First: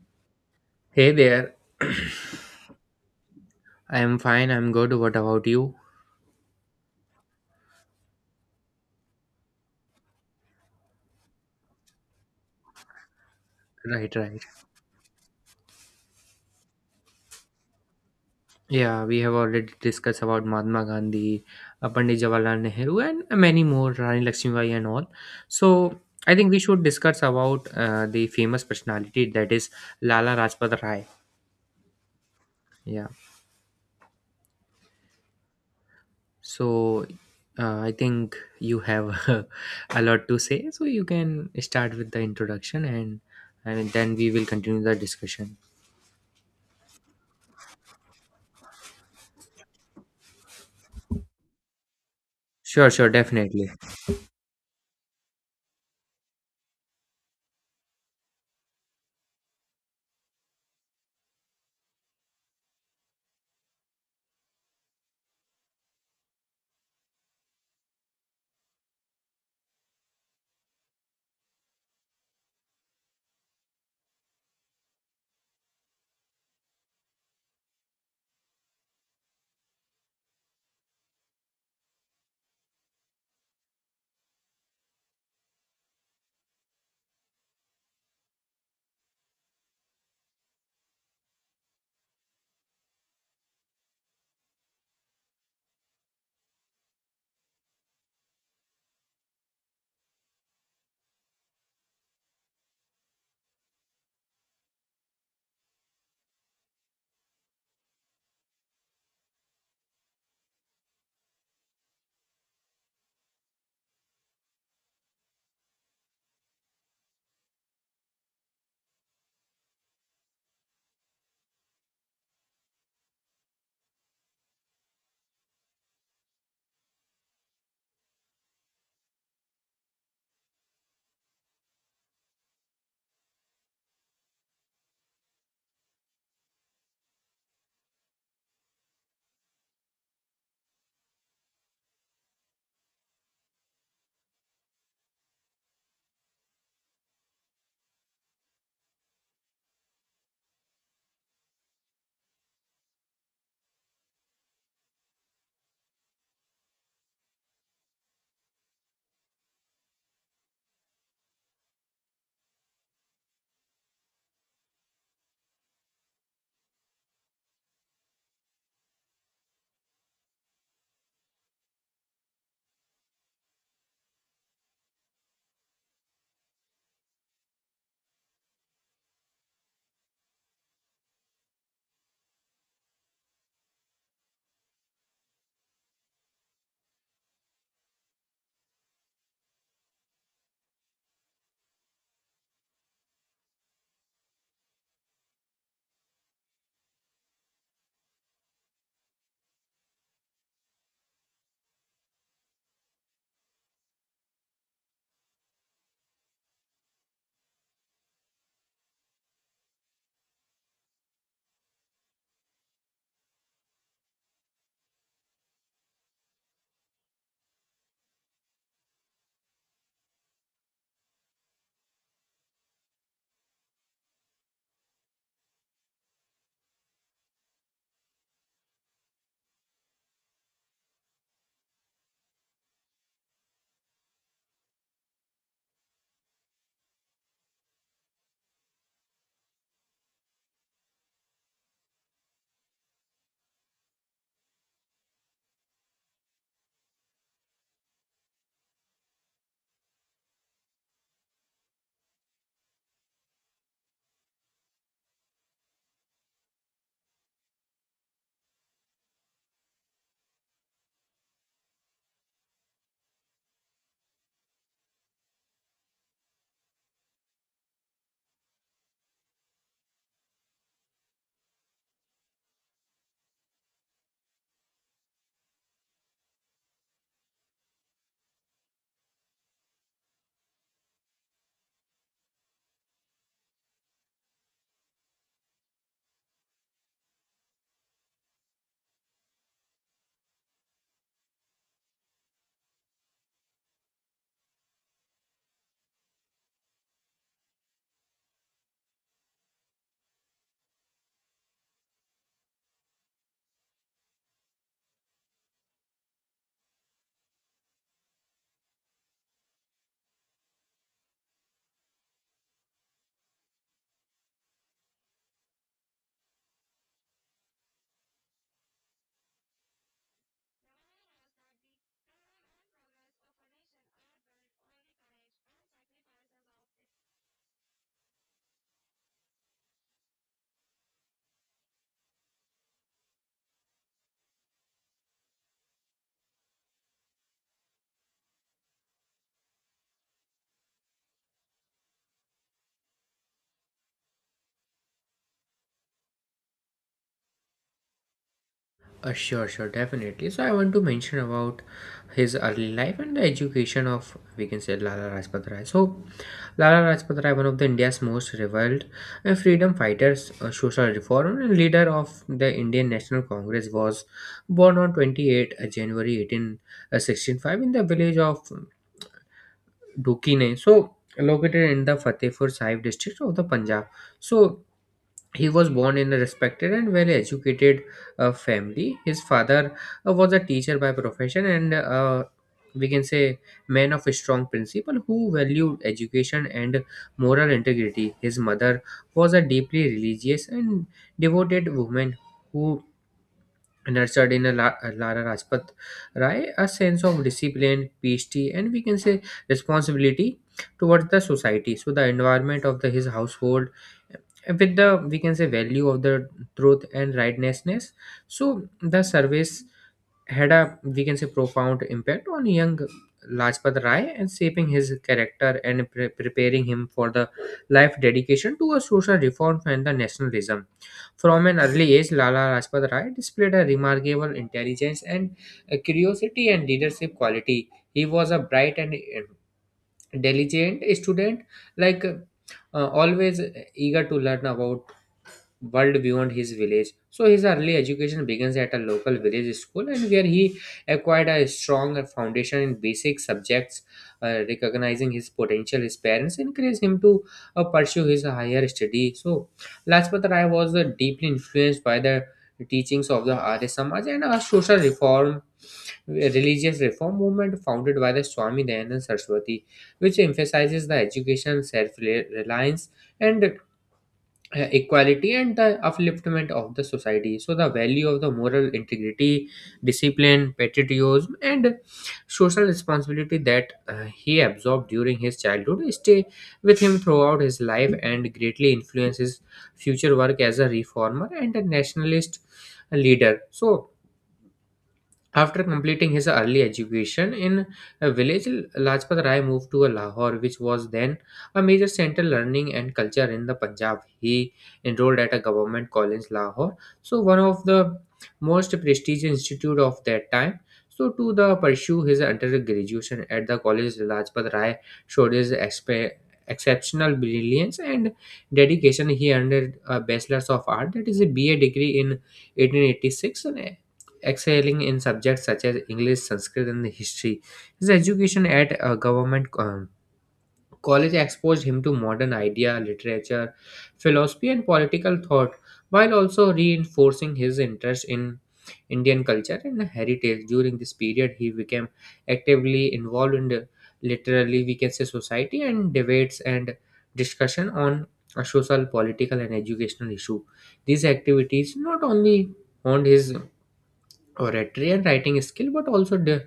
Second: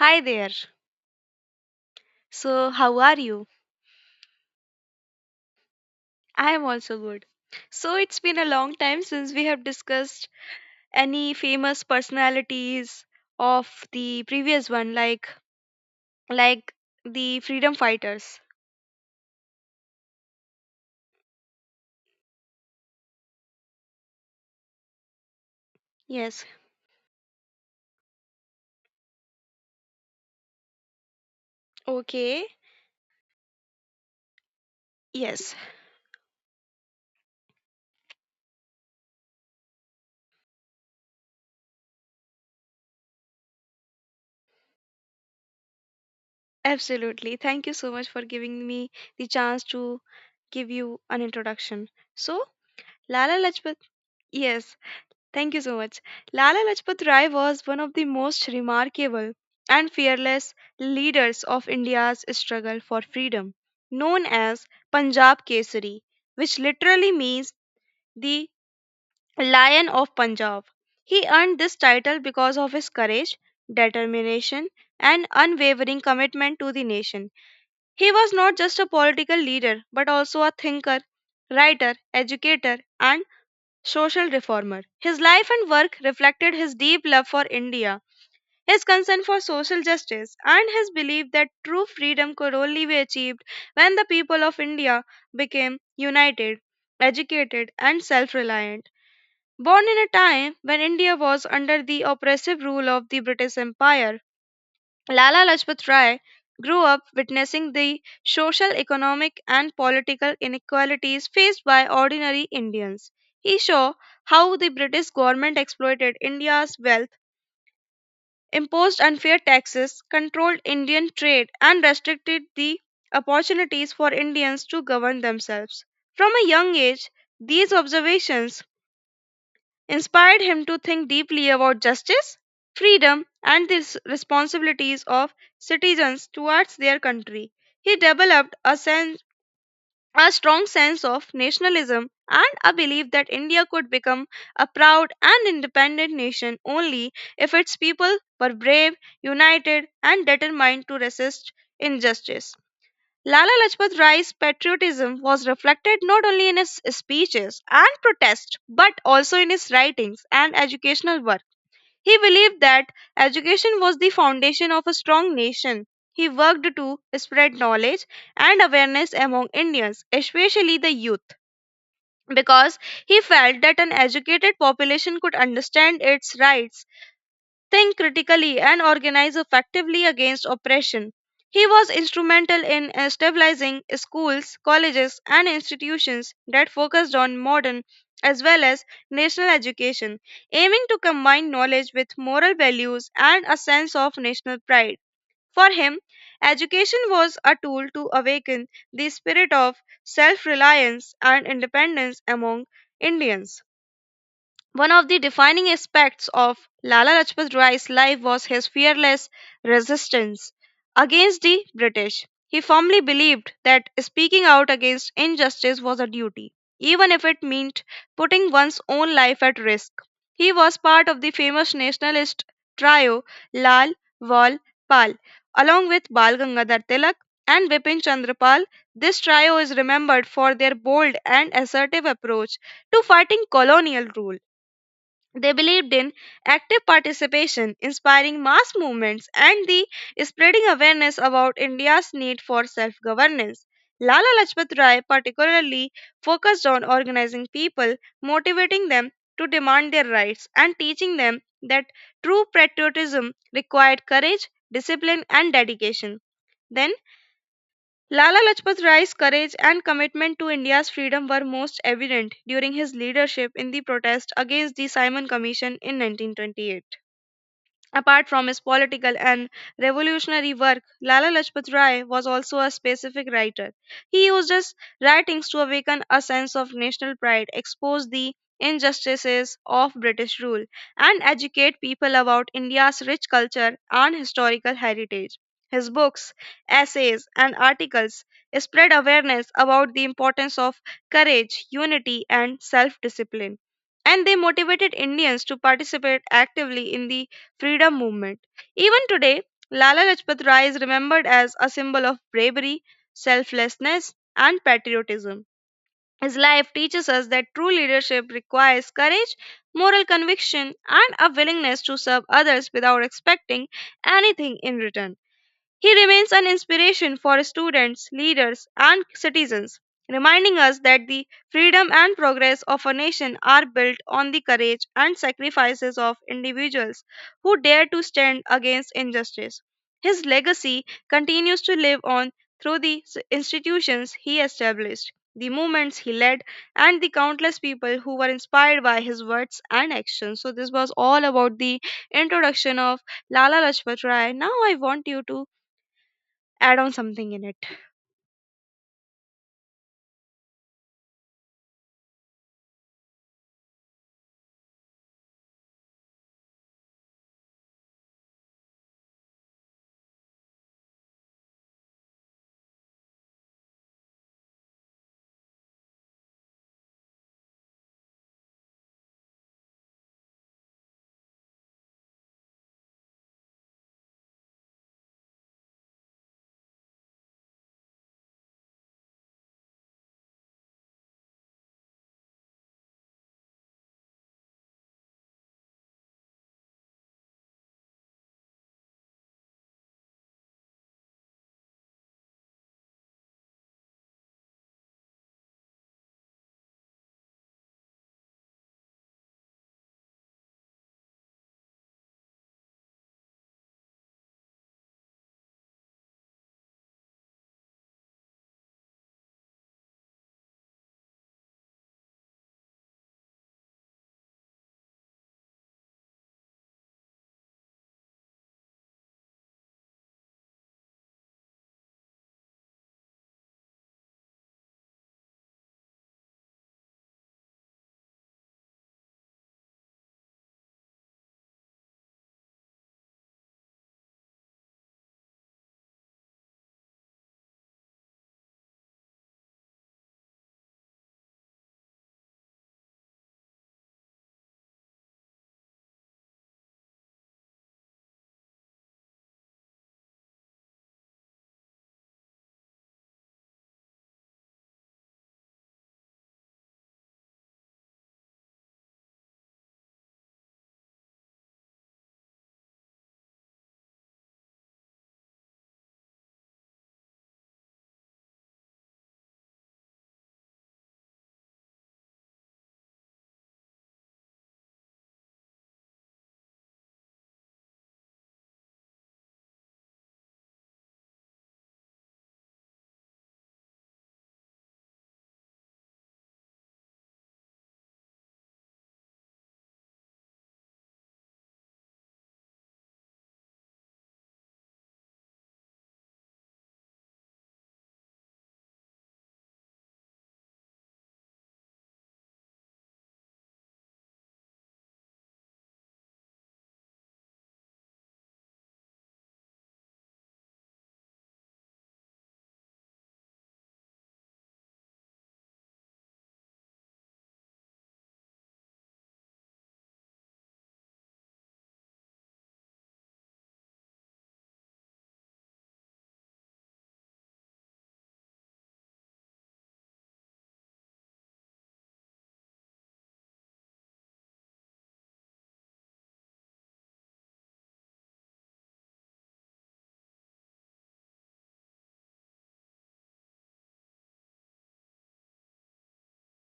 Hi there. Hey there. So, how are you? I'm fine. I'm good. What about you? I am also good. So, it's been a long time since we have discussed any famous personalities of Right, the right. previous one like the freedom fighters. Yeah, we have already discussed about Mahatma Gandhi, Pandit Jawaharlal Nehru, and many more, Rani Lakshmibai and all. So I Yes. think we should discuss about the famous personality, that is Lala Rajpat Rai. Okay. Yeah. Yes. So I think you have a lot to say, so you can start with the introduction, and then we will continue the discussion. Absolutely. Thank you so much for giving me the chance to give you an introduction. So, Sure, sure, Lala definitely. Lajpat. Yes. Thank you so much. Lala Lajpat Rai was one of the most remarkable and fearless leaders of India's struggle for freedom, known as Punjab Kesari, which literally means the Lion of Punjab. He earned this title because of his courage, determination, and unwavering commitment to the nation. He was not just a political leader but also a thinker, writer, educator, and social reformer. His life and work reflected his deep love for India, his concern for social justice, and his belief that true freedom could only be achieved when the people of India became united, educated, and self reliant. Born in a time when India was under the oppressive rule of the British Empire, Lala Lajpat Rai grew up witnessing the social, economic, and political inequalities faced by ordinary Indians. He saw how the British government exploited India's wealth, imposed unfair taxes, controlled Indian trade, and restricted the opportunities for Indians to govern themselves. From a young age, these observations inspired him to think deeply about justice, freedom, and the responsibilities of citizens towards their country. He developed a strong sense of nationalism and a belief that India could become a proud and independent nation only if its people were brave, united, and determined to resist injustice. Lala Lajpat Rai's patriotism was reflected not only in his speeches and protests but also in his writings and educational work. He believed that education was the foundation of a strong nation. He worked to spread knowledge and awareness among Indians, especially the youth, because he felt that an educated population could understand its rights, think critically, and organize effectively against oppression. He was instrumental in stabilizing schools, colleges, and institutions that focused on modern as well as national education, aiming to combine knowledge with moral values and a sense of national pride. For him, education was a tool to awaken the spirit of self reliance and independence among Indians. One of the defining aspects of Lala Lajpat Rai's life was his fearless resistance against the British. He firmly believed that speaking out against injustice was a duty, even if it meant putting one's own life at risk. He was part of the famous nationalist trio Lal, Wal, Pal, along with Bal Gangadhar Tilak and Bipin Chandra Pal. This trio is remembered for their bold and assertive approach to fighting colonial rule. They believed in active participation, inspiring mass movements, and the spreading awareness about India's need for self governance. Lala Lajpat Rai particularly focused on organizing people, motivating them to demand their rights, and teaching them that true patriotism required courage, discipline, and dedication. Then Lala Lajpat Rai's courage and commitment to India's freedom were most evident during his leadership in the protest against the Simon Commission in 1928. Apart from his political and revolutionary work, Lala Lajpat Rai was also a specific writer. He used his writings to awaken a sense of national pride, expose the injustices of British rule, and educate people about India's rich culture and historical heritage. His books, essays, and articles spread awareness about the importance of courage, unity, and self discipline. And they motivated Indians to participate actively in the freedom movement. Even today, Lala Lajpat Rai is remembered as a symbol of bravery, selflessness, and patriotism. His life teaches us that true leadership requires courage, moral conviction, and a willingness to serve others without expecting anything in return. He remains an inspiration for students, leaders, and citizens, reminding us that the freedom and progress of a nation are built on the courage and sacrifices of individuals who dare to stand against injustice. His legacy continues to live on through the institutions he established, the movements he led, and the countless people who were inspired by his words and actions. So, this was all about the introduction of Lala Lajpat Rai. Now, I want you to add on something in it. Sure, sure, definitely. So I want to mention about his early life and the education of, we can say, Lala Rajpat Rai. So Lala Rajpat Rai, one of the India's most reviled freedom fighters, social reformer, and leader of the Indian National Congress, was born on 28 January 1865 in the village of Dukine. So located in the Fatehpur Sahib district of the Punjab. So he was born in a respected and well educated family. His father was a teacher by profession and, we can say, man of a strong principle who valued education and moral integrity. His mother was a deeply religious and devoted woman who nurtured in a Lara Rajpat Rai, a sense of discipline, PhD, and, we can say, responsibility towards the society. So the environment of the his household, uh, with the, we can say, value of the truth and rightnessness. So the service had a, we can say, profound impact on young Lajpat Rai, and shaping his character and preparing him for the life dedication to a social reform and the nationalism. From an early age, Lala Lajpat Rai displayed a remarkable intelligence and curiosity and leadership quality. He was a bright and diligent student, like always eager to learn about world beyond his village. So his early education begins at a local village school, and where he acquired a strong foundation in basic subjects. Recognizing his potential, his parents encouraged him to pursue his higher study. So Lajpat Rai was deeply influenced by the teachings of the Arya Samaj, and a social reform, religious reform movement founded by the Swami Dayanand Saraswati, which emphasizes the education, self-reliance, and equality and the upliftment of the society. So the value of the moral integrity, discipline, patriotism, and social responsibility that he absorbed during his childhood stay with him throughout his life and greatly influence his future work as a reformer and a nationalist leader. So after completing his early education in a village, Lajpat Rai moved to Lahore, which was then a major center learning and culture in the Punjab. He enrolled at a government college, Lahore, so one of the most prestigious institute of that time. So to the pursue his undergraduation at the college, Lajpat Rai showed his exceptional brilliance and dedication. He earned a bachelor's of art, that is a BA degree in 1886, excelling in subjects such as English, Sanskrit, and history. His education at a government college exposed him to modern idea, literature, philosophy, and political thought, while also reinforcing his interest in Indian culture and heritage. During this period, he became actively involved in the literally, we can say, society and debates and discussion on a social political and educational issue. These activities not only honed his oratory and writing skill, but also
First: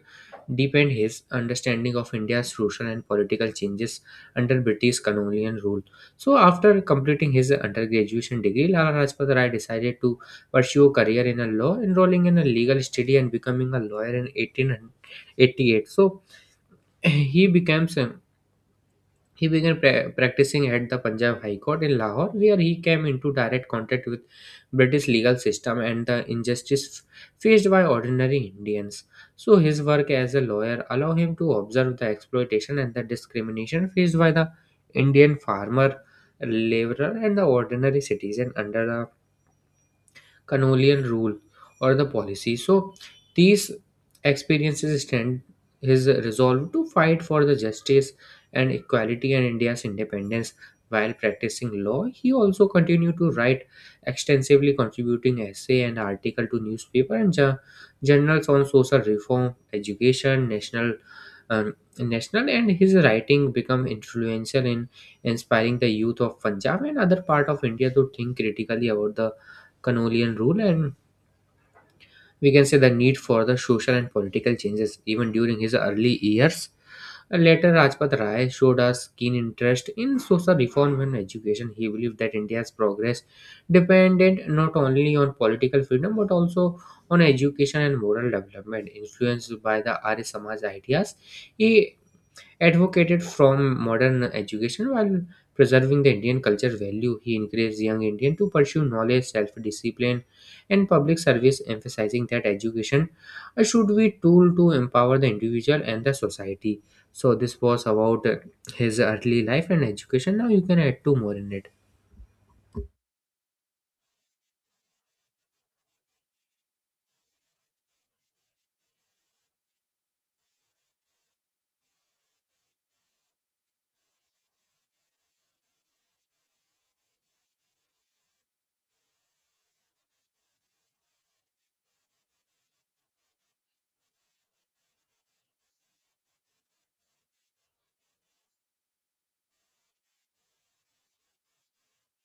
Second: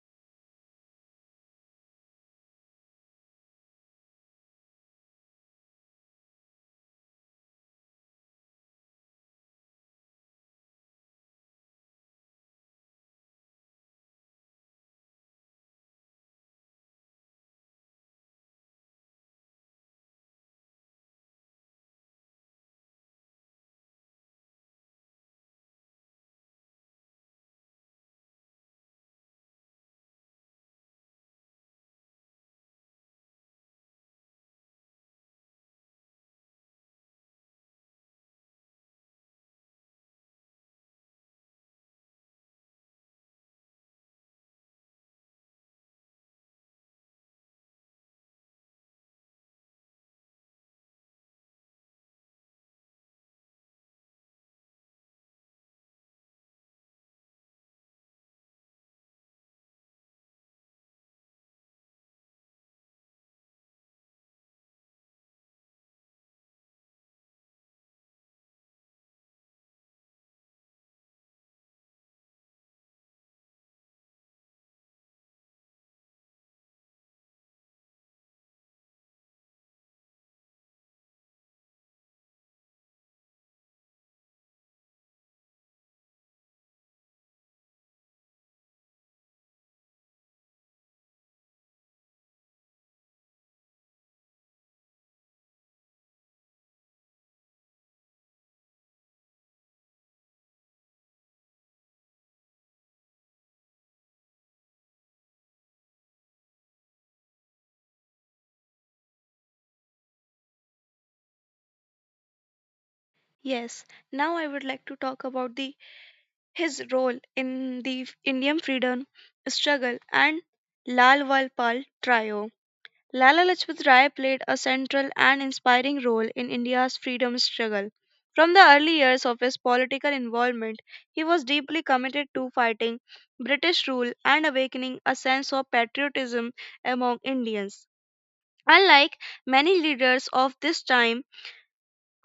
deepened his understanding of India's social and political changes under British colonial rule. So, after completing his undergraduate degree, Lala Rajpat Rai decided to pursue a career in a law, enrolling in a legal study and becoming a lawyer in 1888. So, he becomes a he began practicing at the Punjab High Court in Lahore, where he came into direct contact with British legal system and the injustice faced by ordinary Indians. So his work as a lawyer allowed him to observe the exploitation and the discrimination faced by the Indian farmer, laborer, and the ordinary citizen under the Canolian rule or the policy. So these experiences strengthened his resolve to fight for the justice and equality and India's independence. While practicing law, he also continued to write extensively, contributing essay and article to newspaper and journals on social reform, education, national, national, and his writing become influential in inspiring the youth of Punjab and other part of India to think critically about the Canolian rule, and, we can say, the need for the social and political changes even during his early years. Later, Rajpat Rai showed a keen interest in social reform and education. He believed that India's progress depended not only on political freedom but also on education and moral development. Influenced by the Arya Samaj ideas, he advocated from modern education while preserving the Indian culture value. He encouraged young Indian to pursue knowledge, self-discipline, and public service, emphasizing that education should be tool to empower the individual and the society. So this was about his early life and education. Now you can add two more in it. Yes, now I would like to talk about the his role in the Indian freedom struggle and Lal Walpal trio. Lala Lajpat Rai played a central and inspiring role in India's freedom struggle. From the early years of his political involvement, he was deeply committed to fighting British rule and awakening a sense of patriotism among Indians. Unlike many leaders of this time,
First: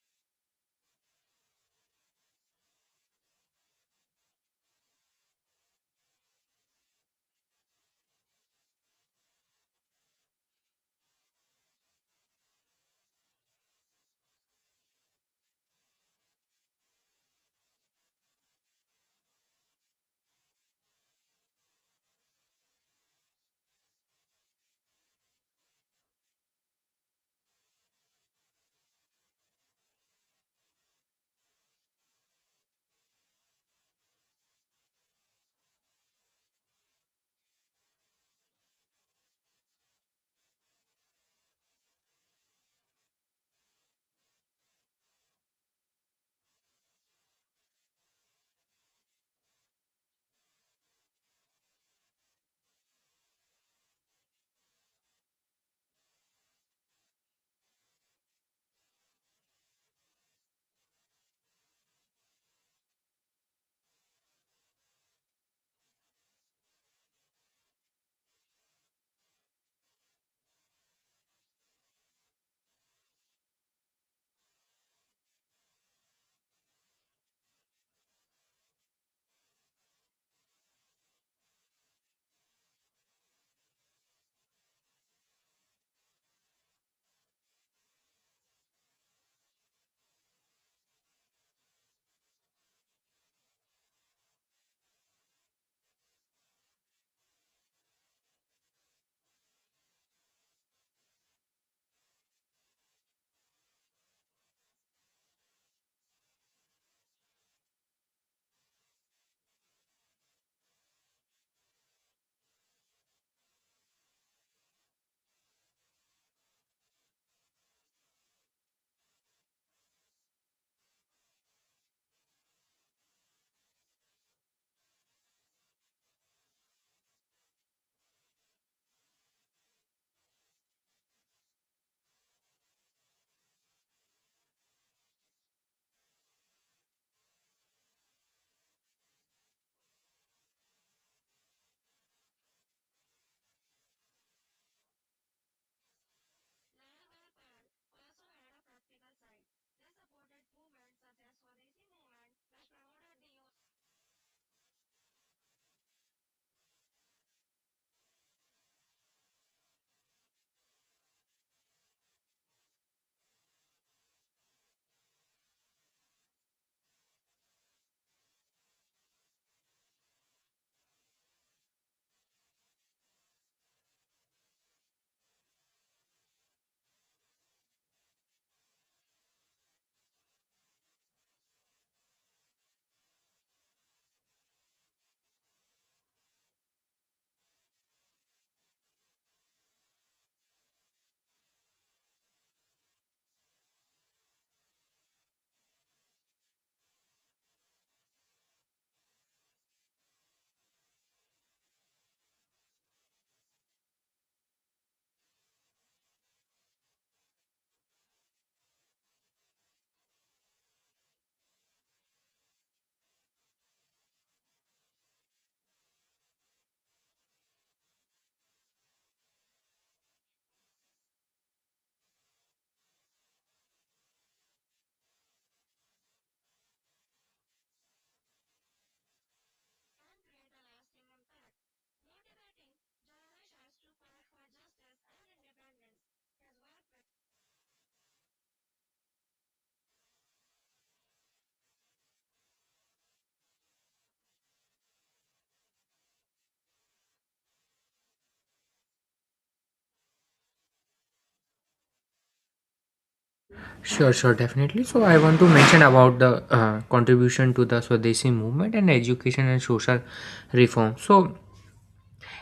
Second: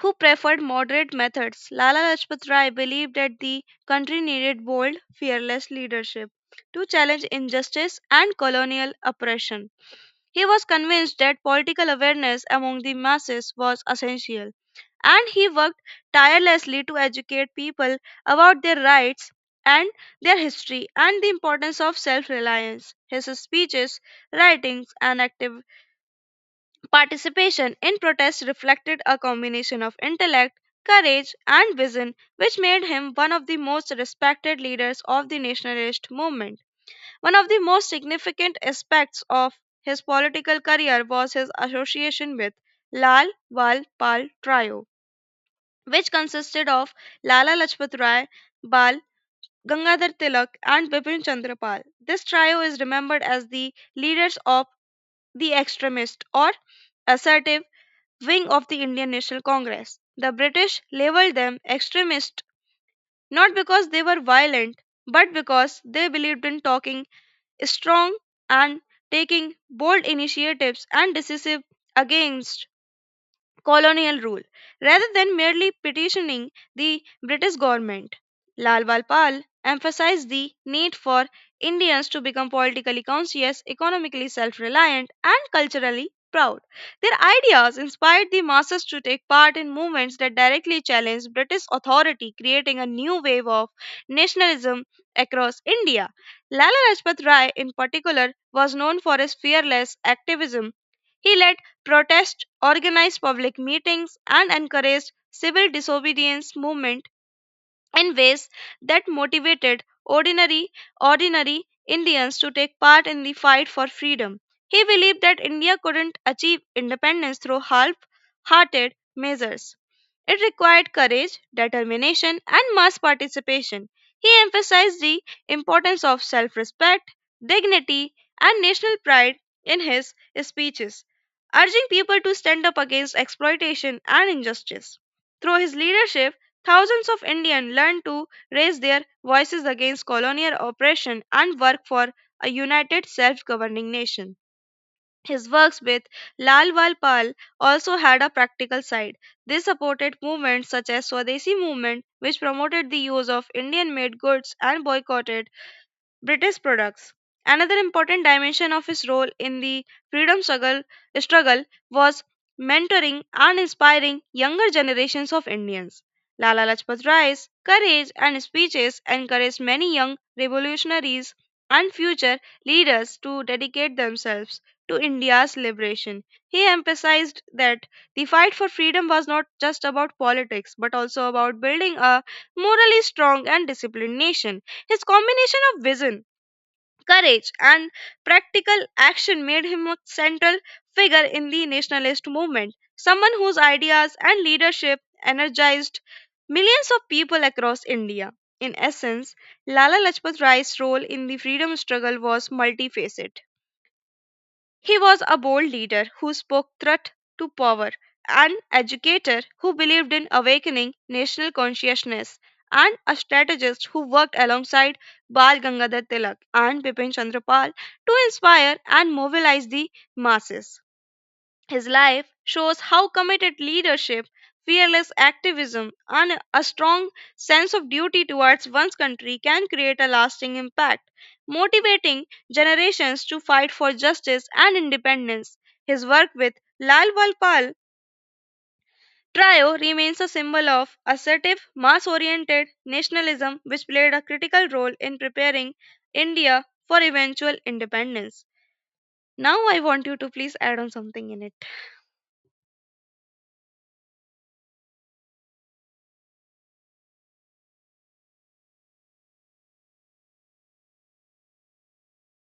who preferred moderate methods, Lala Lajpat Rai believed that the country needed bold, fearless leadership to challenge injustice and colonial oppression. He was convinced that political awareness among the masses was essential, and he worked tirelessly to educate people about their rights and their history and the importance of self reliance. His speeches, writings, and active participation in protest reflected a combination of intellect, courage, and vision, which made him one of the most respected leaders of the nationalist movement. One of the most significant aspects of his political career was his association with Lal Wal Pal Trio, which consisted of Lala Lajpat Rai, Bal Gangadhar Tilak, and Bipin Chandra Pal. This trio is remembered as the leaders of the extremist or assertive wing of the Indian National Congress. The British labeled them extremist not because they were violent, but because they believed in talking strong and taking bold initiatives and decisive against colonial rule rather than merely petitioning the British government. Lal Wal Pal emphasized the need for Indians to become politically conscious, economically self reliant, and culturally proud. Their ideas inspired the masses to take part in movements that directly challenged British authority, creating a new wave of nationalism across India. Lala Rajpat Rai, in particular, was known for his fearless activism. He led protests, organized public meetings, and encouraged civil disobedience movement in ways that motivated ordinary Indians to take part in the fight for freedom. He believed that India couldn't achieve independence through half-hearted measures. It required courage, determination, and mass participation. He emphasized the importance of self respect, dignity, and national pride in his speeches, urging people to stand up against exploitation and injustice. Through his leadership, thousands of Indians learned to raise their voices against colonial oppression and work for a united self governing nation. His works with Lal Wal Pal also had a practical side. They supported movements such as Swadeshi movement, which promoted the use of Indian-made goods and boycotted British products. Another important dimension of his role in the freedom struggle, was mentoring and inspiring younger generations of Indians. Lala Lajpat Rai's courage and speeches encouraged many young revolutionaries and future leaders to dedicate themselves to India's liberation. He emphasized that the fight for freedom was not just about politics but also about building a morally strong and disciplined nation. His combination of vision, courage, and practical action made him a central figure in the nationalist movement, someone whose ideas and leadership energized millions of people across India. In essence, Lala Lajpat Rai's role in the freedom struggle was multifaceted. He was a bold leader who spoke truth to power, an educator who believed in awakening national consciousness, and a strategist who worked alongside Bal Gangadhar Tilak and Bipin Chandra Pal to inspire and mobilize the masses. His life shows how committed leadership, fearless activism, and a strong sense of duty towards one's country can create a lasting impact, motivating generations to fight for justice and independence. His work with Lal Walpal Trio remains a symbol of assertive, mass oriented nationalism which played a critical role in preparing India for eventual independence. Now, I want you to please add on something in it. Sure, sure, definitely. So I want to mention about the contribution to the Swadeshi movement and education and social reform. So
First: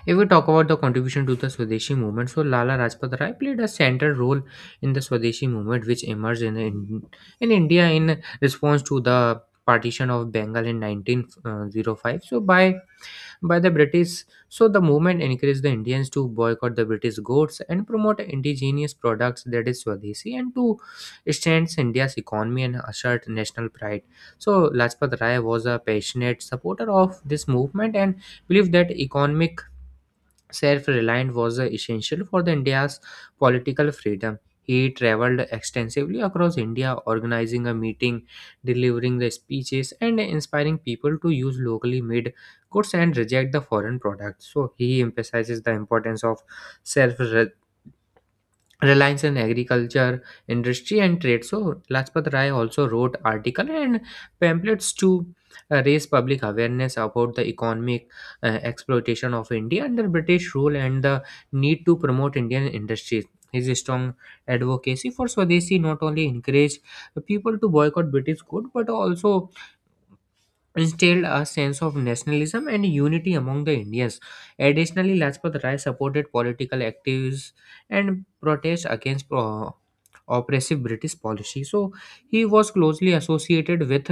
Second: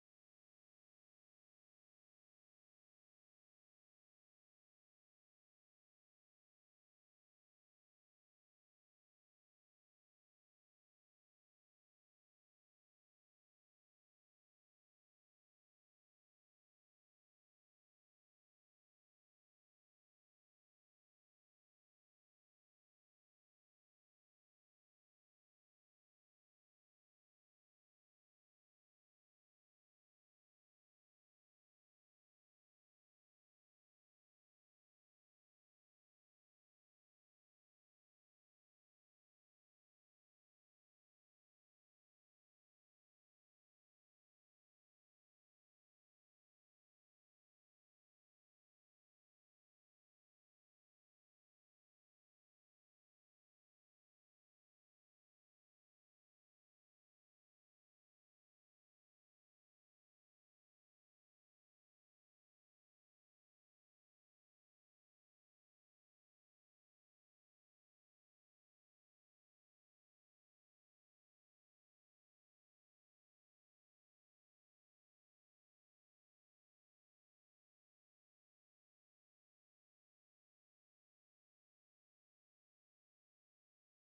if we talk about the contribution to the Swadeshi movement, so Lala Rajpat Rai played a central role in the Swadeshi movement, which emerged in India in response to the partition of Bengal in 1905. So by the British, so the movement encouraged the Indians to boycott the British goods and promote indigenous products, that is Swadeshi, and to strengthen India's economy and assert national pride. So Lajpat Rai was a passionate supporter of this movement and believed that economic self-reliant was essential for the India's political freedom. He traveled extensively across India, organizing a meeting, delivering the speeches, and inspiring people to use locally made goods and reject the foreign products. So he emphasizes the importance of self reliance on agriculture industry and trade. So Lajpat Rai also wrote article and pamphlets to raise public awareness about the economic exploitation of India under British rule and the need to promote Indian industries. His strong advocacy for Swadeshi not only encouraged people to boycott British good but also instilled a sense of nationalism and unity among the Indians. Additionally, Lajpat Rai supported political activities and protest against oppressive British policy. So he was closely associated with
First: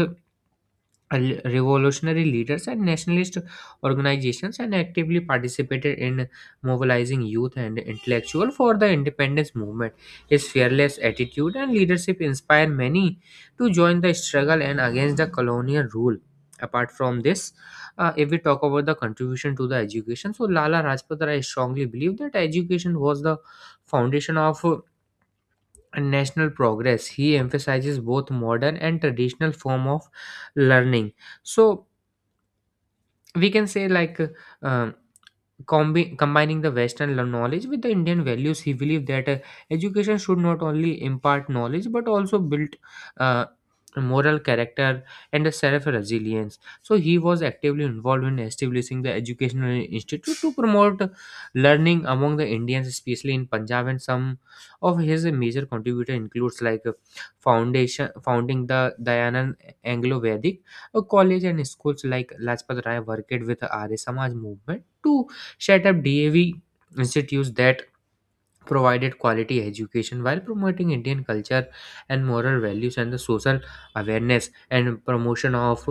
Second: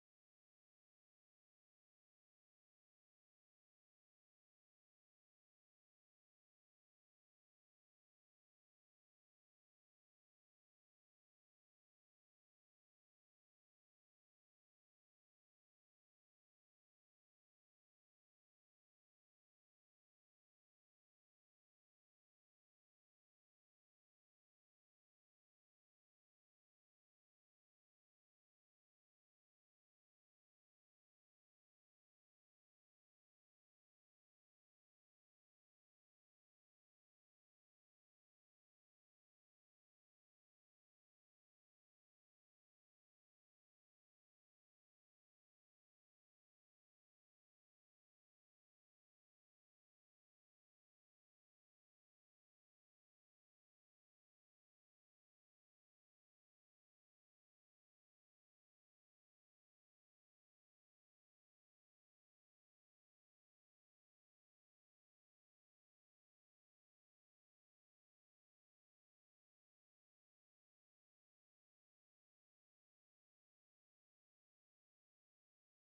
revolutionary leaders and nationalist organizations and actively participated in mobilizing youth and intellectuals for the independence movement. His fearless attitude and leadership inspired many to join the struggle and against the colonial rule. Apart from this, if we talk about the contribution to the education, so Lala Rajpat Rai strongly believed that education was the foundation of and national progress. He emphasizes both modern and traditional form of learning. So, we can say, like uh, combining the western knowledge with the Indian values, he believed that education should not only impart knowledge but also build uh, moral character and a self resilience. So he was actively involved in establishing the educational institute to promote learning among the Indians, especially in Punjab, and some of his major contributor includes, like foundation, founding the Dayanand Anglo Vedic college and schools. Like Lajpat Rai worked with the Arya Samaj movement to set up DAV institutes that provided quality education while promoting Indian culture and moral values and the social awareness and promotion of,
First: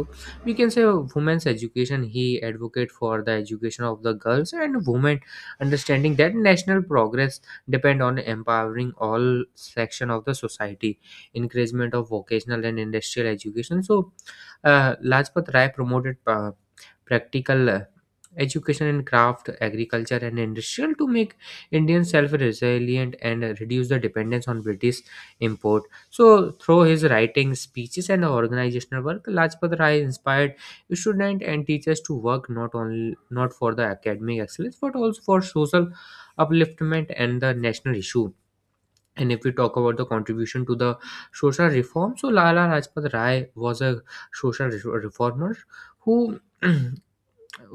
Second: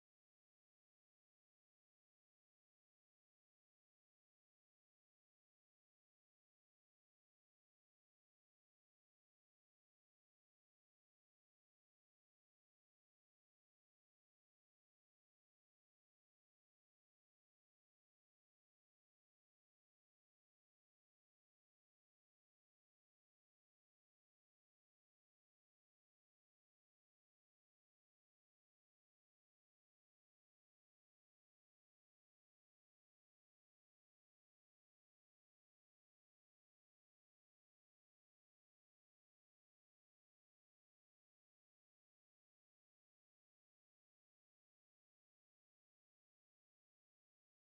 we can say, women's education. He advocate for the education of the girls and women, understanding that national progress depend on empowering all section of the society. Encouragement of vocational and industrial education, so Lajpat Rai promoted practical education in craft agriculture and industrial to make Indians self-resilient and reduce the dependence on British import. So through his writing, speeches, and organizational work, Lajpat Rai inspired students and teachers to work not only not for the academic excellence but also for social upliftment and the national issue. And if we talk about the contribution to the social reform, so Lala Lajpat Rai was a social reformer who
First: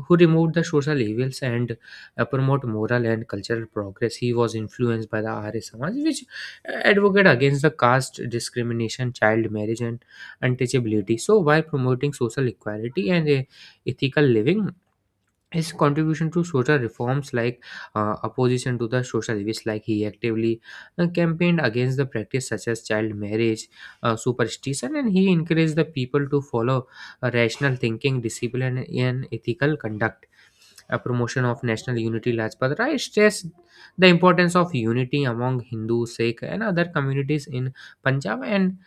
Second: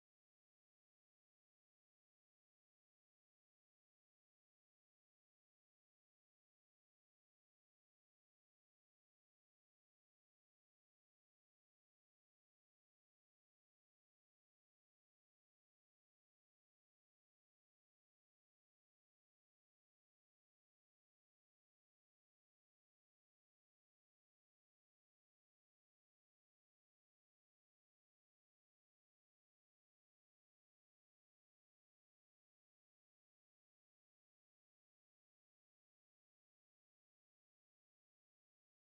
who removed the social evils and promote moral and cultural progress. He was influenced by the Arya Samaj, which advocate against the caste discrimination, child marriage, and untouchability. So, while promoting social equality and ethical living, his contribution to social reforms, like opposition to the social evils, like he actively campaigned against the practice such as child marriage, superstition, and he encouraged the people to follow rational thinking discipline and ethical conduct. A promotion of national unity, Lajpat Rai stressed the importance of unity among Hindu, Sikh, and other communities in Punjab and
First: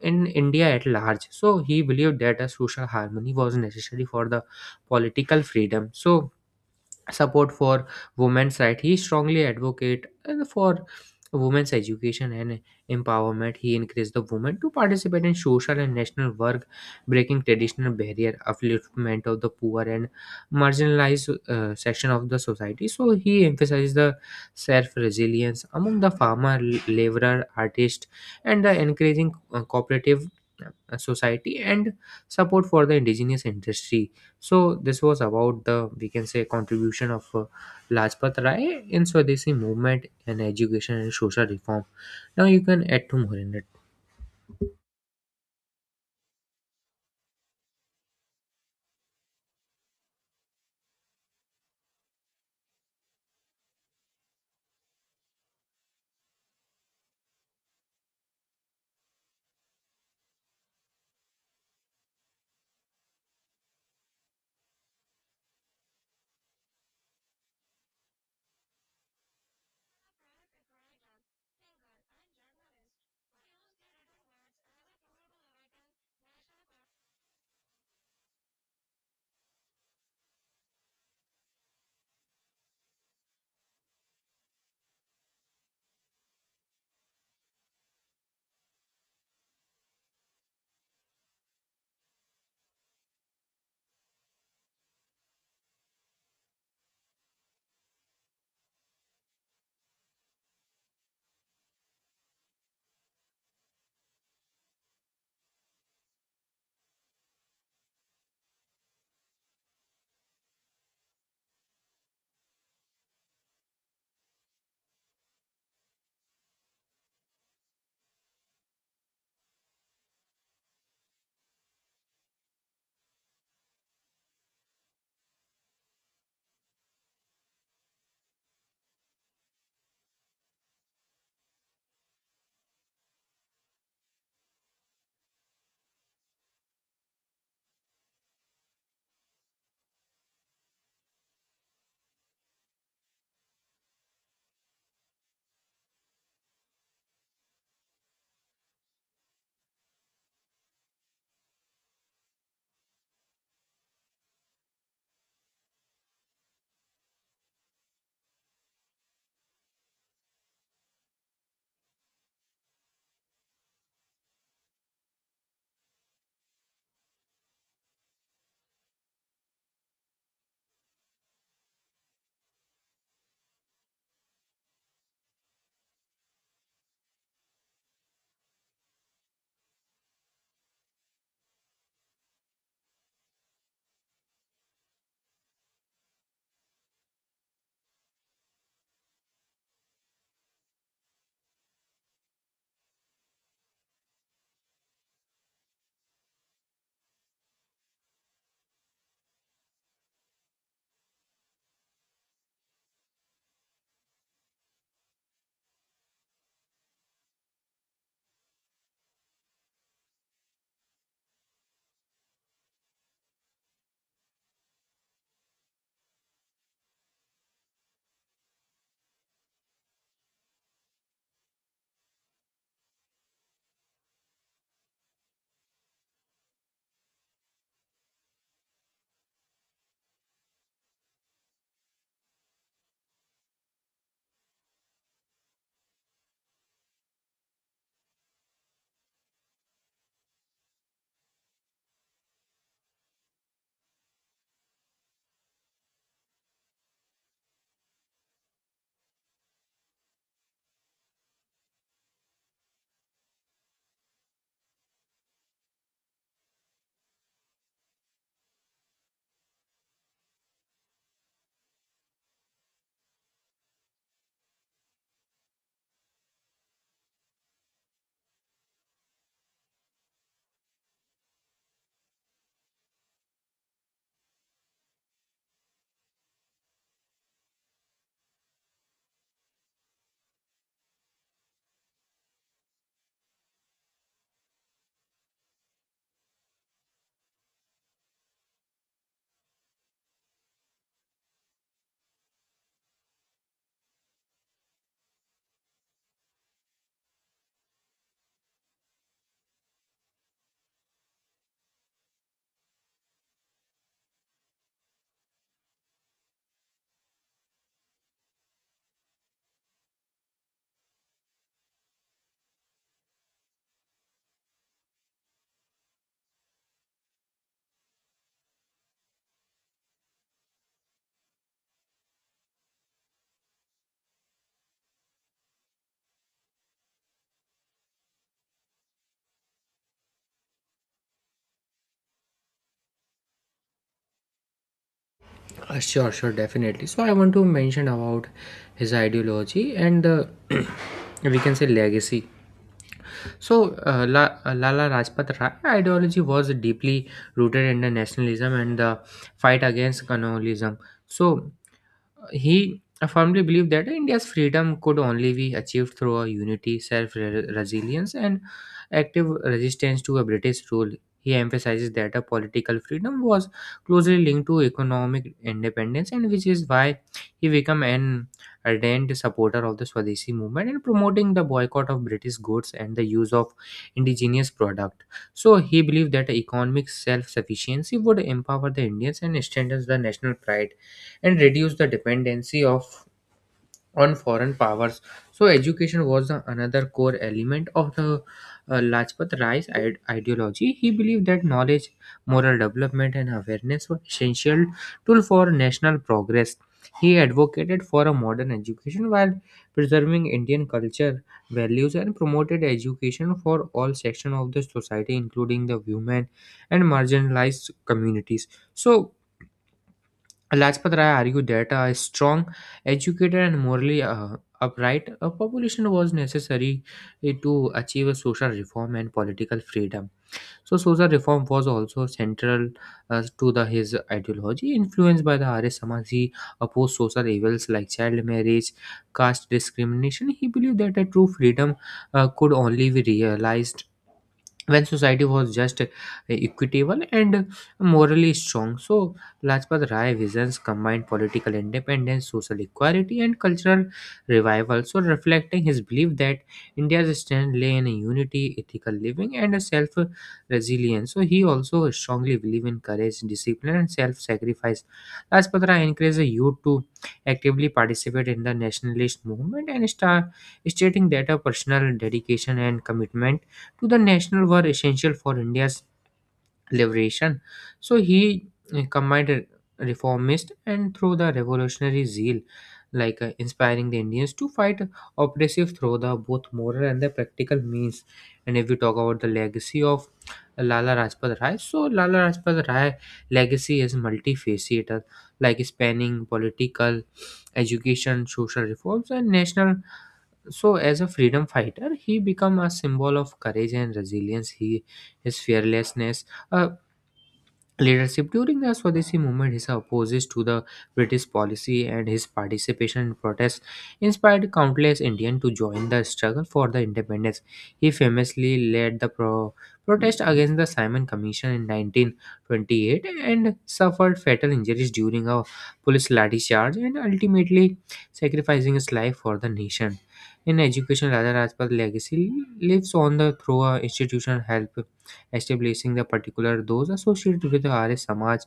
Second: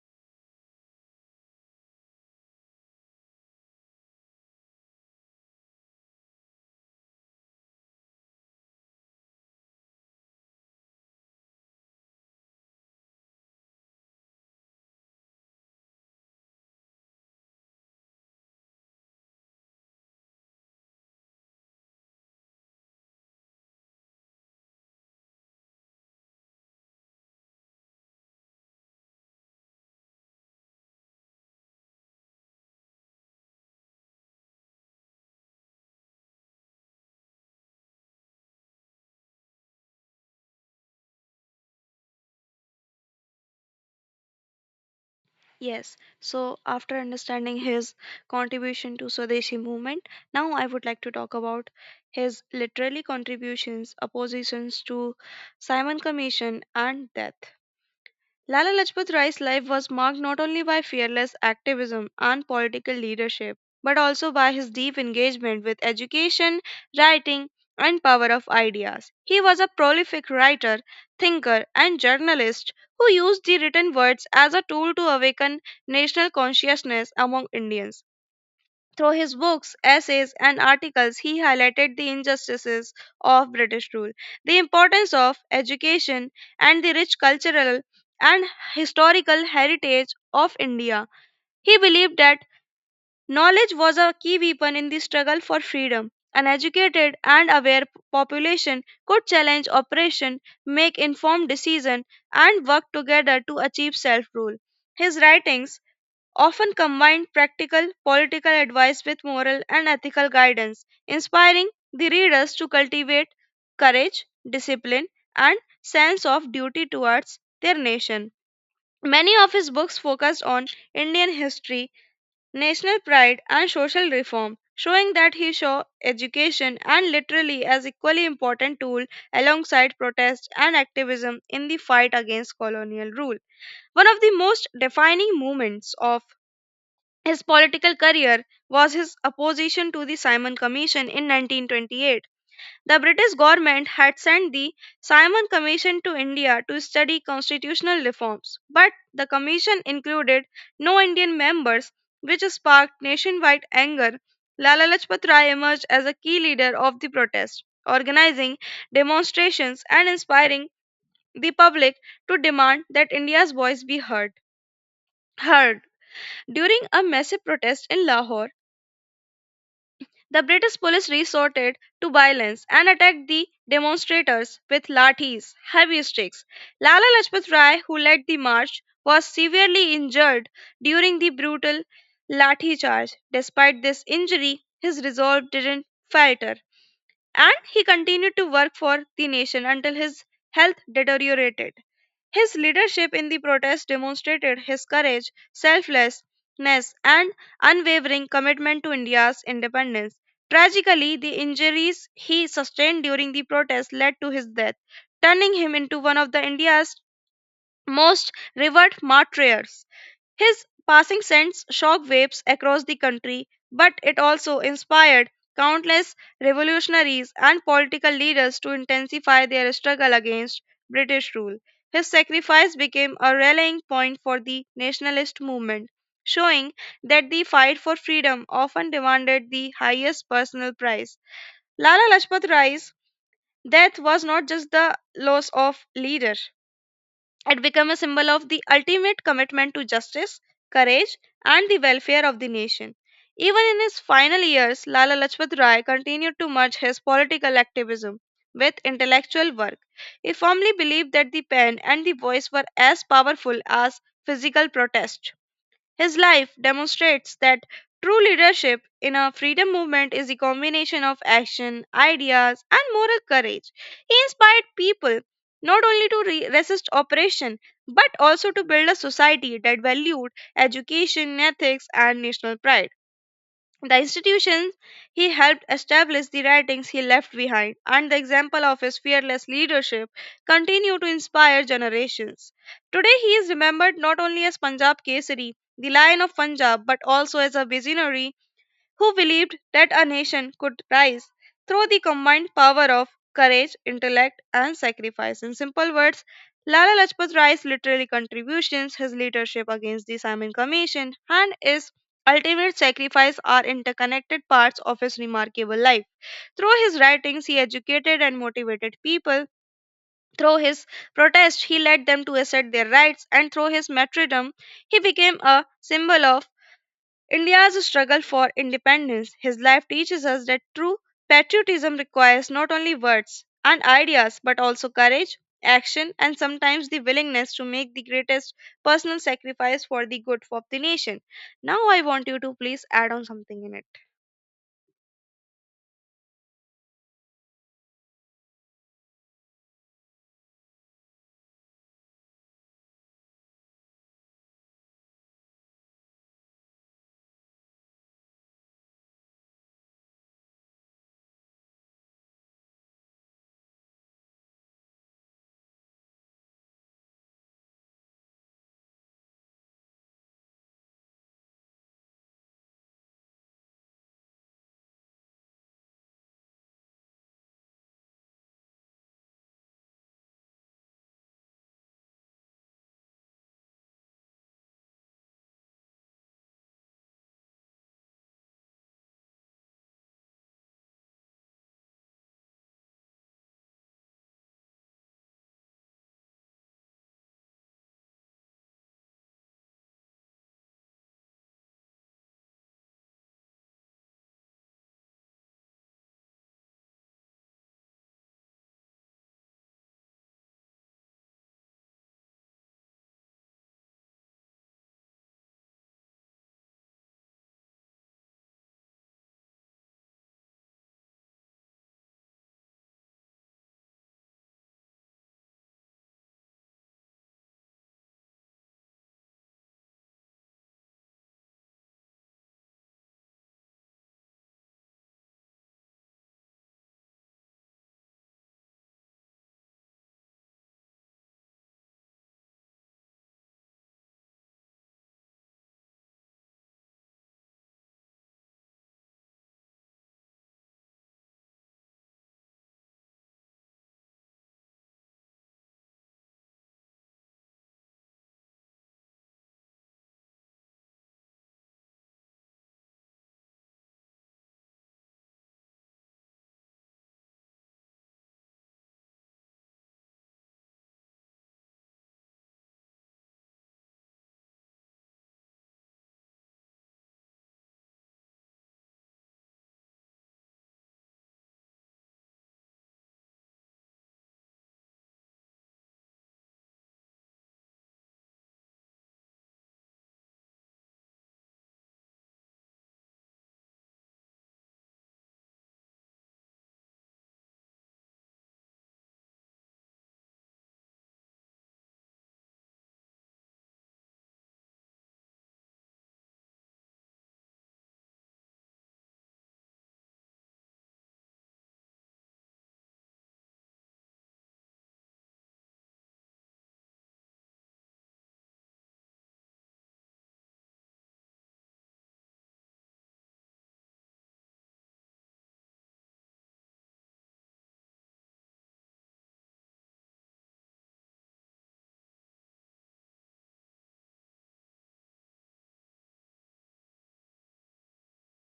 in India at large. So he believed that a social harmony was necessary for the political freedom. So support for women's right, he strongly advocate for women's education and empowerment. He encouraged the women to participate in social and national work, breaking traditional barrier, upliftment of the poor and marginalized section of the society. So he emphasized the self resilience among the farmer, laborer, artist, and the encouraging cooperative society and support for the indigenous industry. So this was about the, we can say, contribution of Lajpat Rai in Swadeshi movement and education and social reform. Now you can add to more in it. Yes, so after understanding his contribution to Swadeshi movement, now I would like to talk about his literary contributions, oppositions to Simon Commission and death. Lala Lajpat Rai's life was marked not only by fearless activism and political leadership, but also by his deep engagement with education, writing, and power of ideas. He was a prolific writer, thinker, and journalist who used the written words as a tool to awaken national consciousness among Indians. Through his books, essays, and articles, he highlighted the injustices of British rule, the importance of education, and the rich cultural and historical heritage of India. He believed that knowledge was a key weapon in the struggle for freedom. An educated and aware population could challenge oppression, make informed decisions, and work together to achieve self rule. His writings often combined practical political advice with moral and ethical guidance, inspiring the readers to cultivate courage, discipline, and sense of duty towards their nation. Many of his books focused on Indian history, national pride, and social reform, showing that he saw education and literacy as equally important tool alongside protest and activism in the fight against colonial rule. One of the most defining moments of his political career was his opposition to the Simon Commission in 1928. The British government had sent the Simon Commission to India to study constitutional reforms, but the commission included no Indian members, which sparked nationwide anger. Lala Lajpat Rai emerged as a key leader of the protest, organizing demonstrations and inspiring the public to demand that India's voice be heard. Heard During a massive protest in Lahore, the British police resorted to violence and attacked the demonstrators with lathis, heavy sticks. Lala Lajpat Rai, who led the march, was severely injured during the brutal lathi charge. Despite this injury, his resolve didn't falter, and he continued to work for the nation until his health deteriorated. His leadership in the protest demonstrated his courage, selflessness, and unwavering commitment to India's independence. Tragically, the injuries he sustained during the protest led to his death, turning him into one of the India's most revered martyrs. His passing sends shockwaves across the country, but it also inspired countless revolutionaries and political leaders to intensify their struggle against British rule. His sacrifice became a rallying point for the nationalist movement, showing that the fight for freedom often demanded the highest personal price. Lala Lajpat Rai's death was not just the loss of leader, it became a symbol of the ultimate commitment to justice, courage, and the welfare of the nation. Even in his final years, Lala Lajpat Rai continued to merge his political activism with intellectual work. He firmly believed that the pen and the voice were as powerful as physical protest. His life demonstrates that true leadership in a freedom movement is a combination of action, ideas, and moral courage. He inspired people not only to resist oppression but also to build a society that valued education, ethics, and national pride. The institutions he helped establish, the writings he left behind, and the example of his fearless leadership continue to inspire generations. Today, he is remembered not only as Punjab Kesari, the Lion of Punjab, but also as a visionary who believed that a nation could rise through the combined power of courage, intellect, and sacrifice. In simple words, Lala Lajpat Rai's literary contributions, his leadership against the Simon Commission, and his ultimate sacrifice are interconnected parts of his remarkable life. Through his writings, he educated and motivated people. Through his protest, he led them to assert their rights, and through his martyrdom, he became a symbol of India's struggle for independence. His life teaches us that true patriotism requires not only words and ideas, but also courage, action, and sometimes the willingness to make the greatest personal sacrifice for the good of the nation. Now, I want you to please add on something in it. Sure, definitely. So I want to mention about his ideology and the we can say legacy. So Lala Rajpat Rai ideology was deeply rooted in the nationalism and the fight against colonialism. So he firmly believed that India's freedom could only be achieved through a unity, self resilience, and active resistance to a British rule. He emphasizes that a political freedom was closely linked to economic independence, and which is why he became an ardent supporter of the Swadeshi movement and promoting the boycott of British goods and the use of indigenous products. So he believed that economic self-sufficiency would empower the Indians and strengthen the national pride and reduce the dependency of on foreign powers. So education was the another core element of the Lajpat Rai's ideology. He believed that knowledge, moral development, and awareness were essential tool for national progress. He advocated for a modern education while preserving Indian culture, values, and promoted education for all sections of the society, including the women and marginalized communities. So Lajpat Rai argued that a strong, educated, and morally upright population was necessary to achieve social reform and political freedom. So, social reform was also central to his ideology. Influenced by the Arya Samaj, he opposed social evils like child marriage, caste discrimination. He believed that a true freedom could only be realized when society was just, equitable, and morally strong. So, Lajpat Rai visions combined political independence, social equality, and cultural revival, so reflecting his belief that India's strength lay in unity, ethical living, and self resilience. So, he also strongly believed in courage, discipline, and self sacrifice. Lajpat Rai encouraged the youth to actively participate in the nationalist movement and start stating that a personal dedication and commitment to the national were essential for India's liberation. So he combined a reformist and through the revolutionary zeal, like, inspiring the Indians to fight oppressive through the both moral and the practical means. And if we talk about the legacy of Lala Rajpat Rai, so Lala Rajpat Rai legacy is multifaceted, like spanning political, education, social reforms, and national. So as a freedom fighter he became a symbol of courage and resilience, he his fearlessness, uh, leadership. During the Swadeshi movement, his opposition to the British policy and his participation in protests inspired countless Indians to join the struggle for the independence. He famously led the protest against the Simon Commission in 1928 and suffered fatal injuries during a police lathi charge and ultimately sacrificing his life for the nation. In education, Raja Rajpal's legacy lives on the through a institutional help, establishing the particular those associated with the Arya Samaj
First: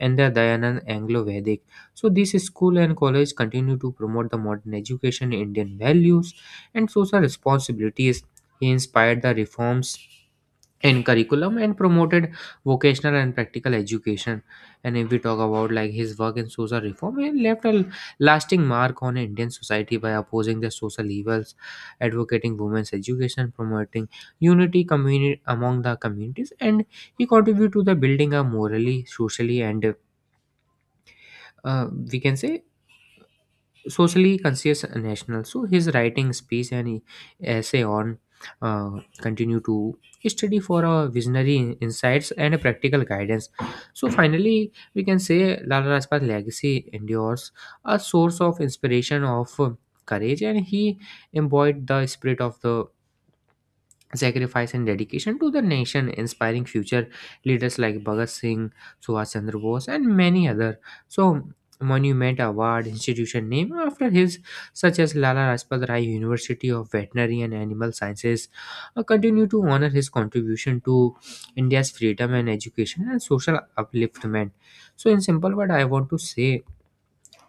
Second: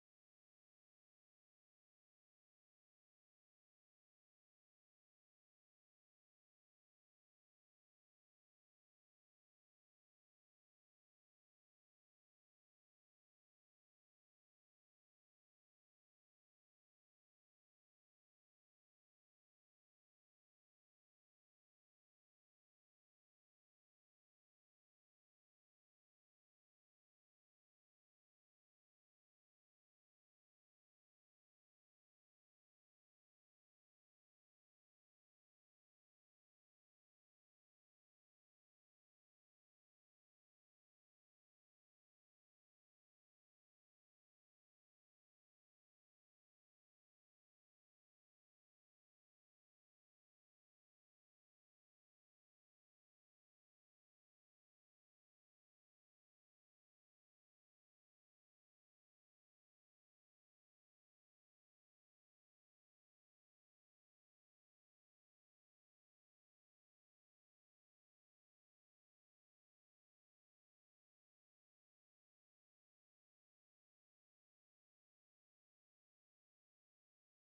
and the Dayanan Anglo-Vedic. So these school and college continue to promote the modern education, Indian values, and social responsibilities. He inspired the reforms in curriculum and promoted vocational and practical education. And if we talk about like his work in social reform, he left a lasting mark on indian society by opposing the social evils, advocating women's education, promoting unity community among the communities, and he contributed to the building a morally, socially, and, we can say, socially conscious national. So his writing speech and essay on, uh, continue to study for a visionary insights and a practical guidance. So finally, we can say Lala Rajpat's legacy endures a source of inspiration of, courage, and he embodied the spirit of the sacrifice and dedication to the nation, inspiring future leaders like Bhagat Singh, Subhash Chandra Bose, and many other. So, monument, award, institution name after his, such as Lala Rajpat Rai University of Veterinary and Animal Sciences, continue to honor his contribution to India's freedom and education and social upliftment. So, in simple word, I want to say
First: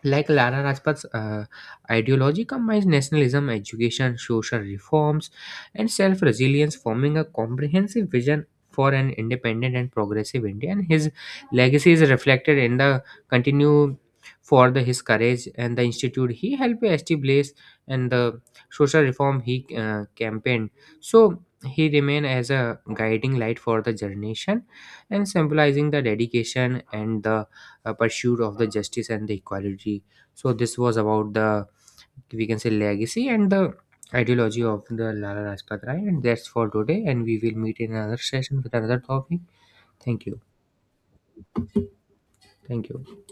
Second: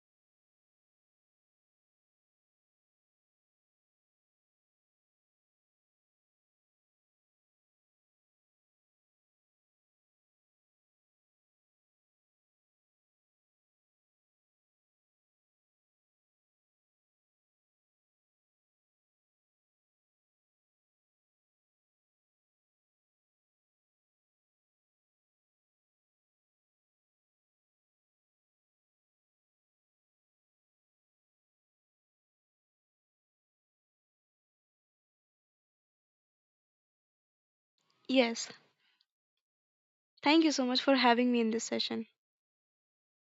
like Lala Rajpat's ideology combines nationalism, education, social reforms, and self resilience, forming a comprehensive vision for an independent and progressive India. And his legacy is reflected in the continue for his courage and the institute he helped establish and the social reform he campaigned. So he remained as a guiding light for the generation and symbolizing the dedication and the pursuit of the justice and the equality. So this was about the, we can say, legacy and the ideology of the Lala Rajpat Rai. And that's for today. And we will meet in another Yes, session with another topic. Thank you. thank you so much for having me in this session. Thank you.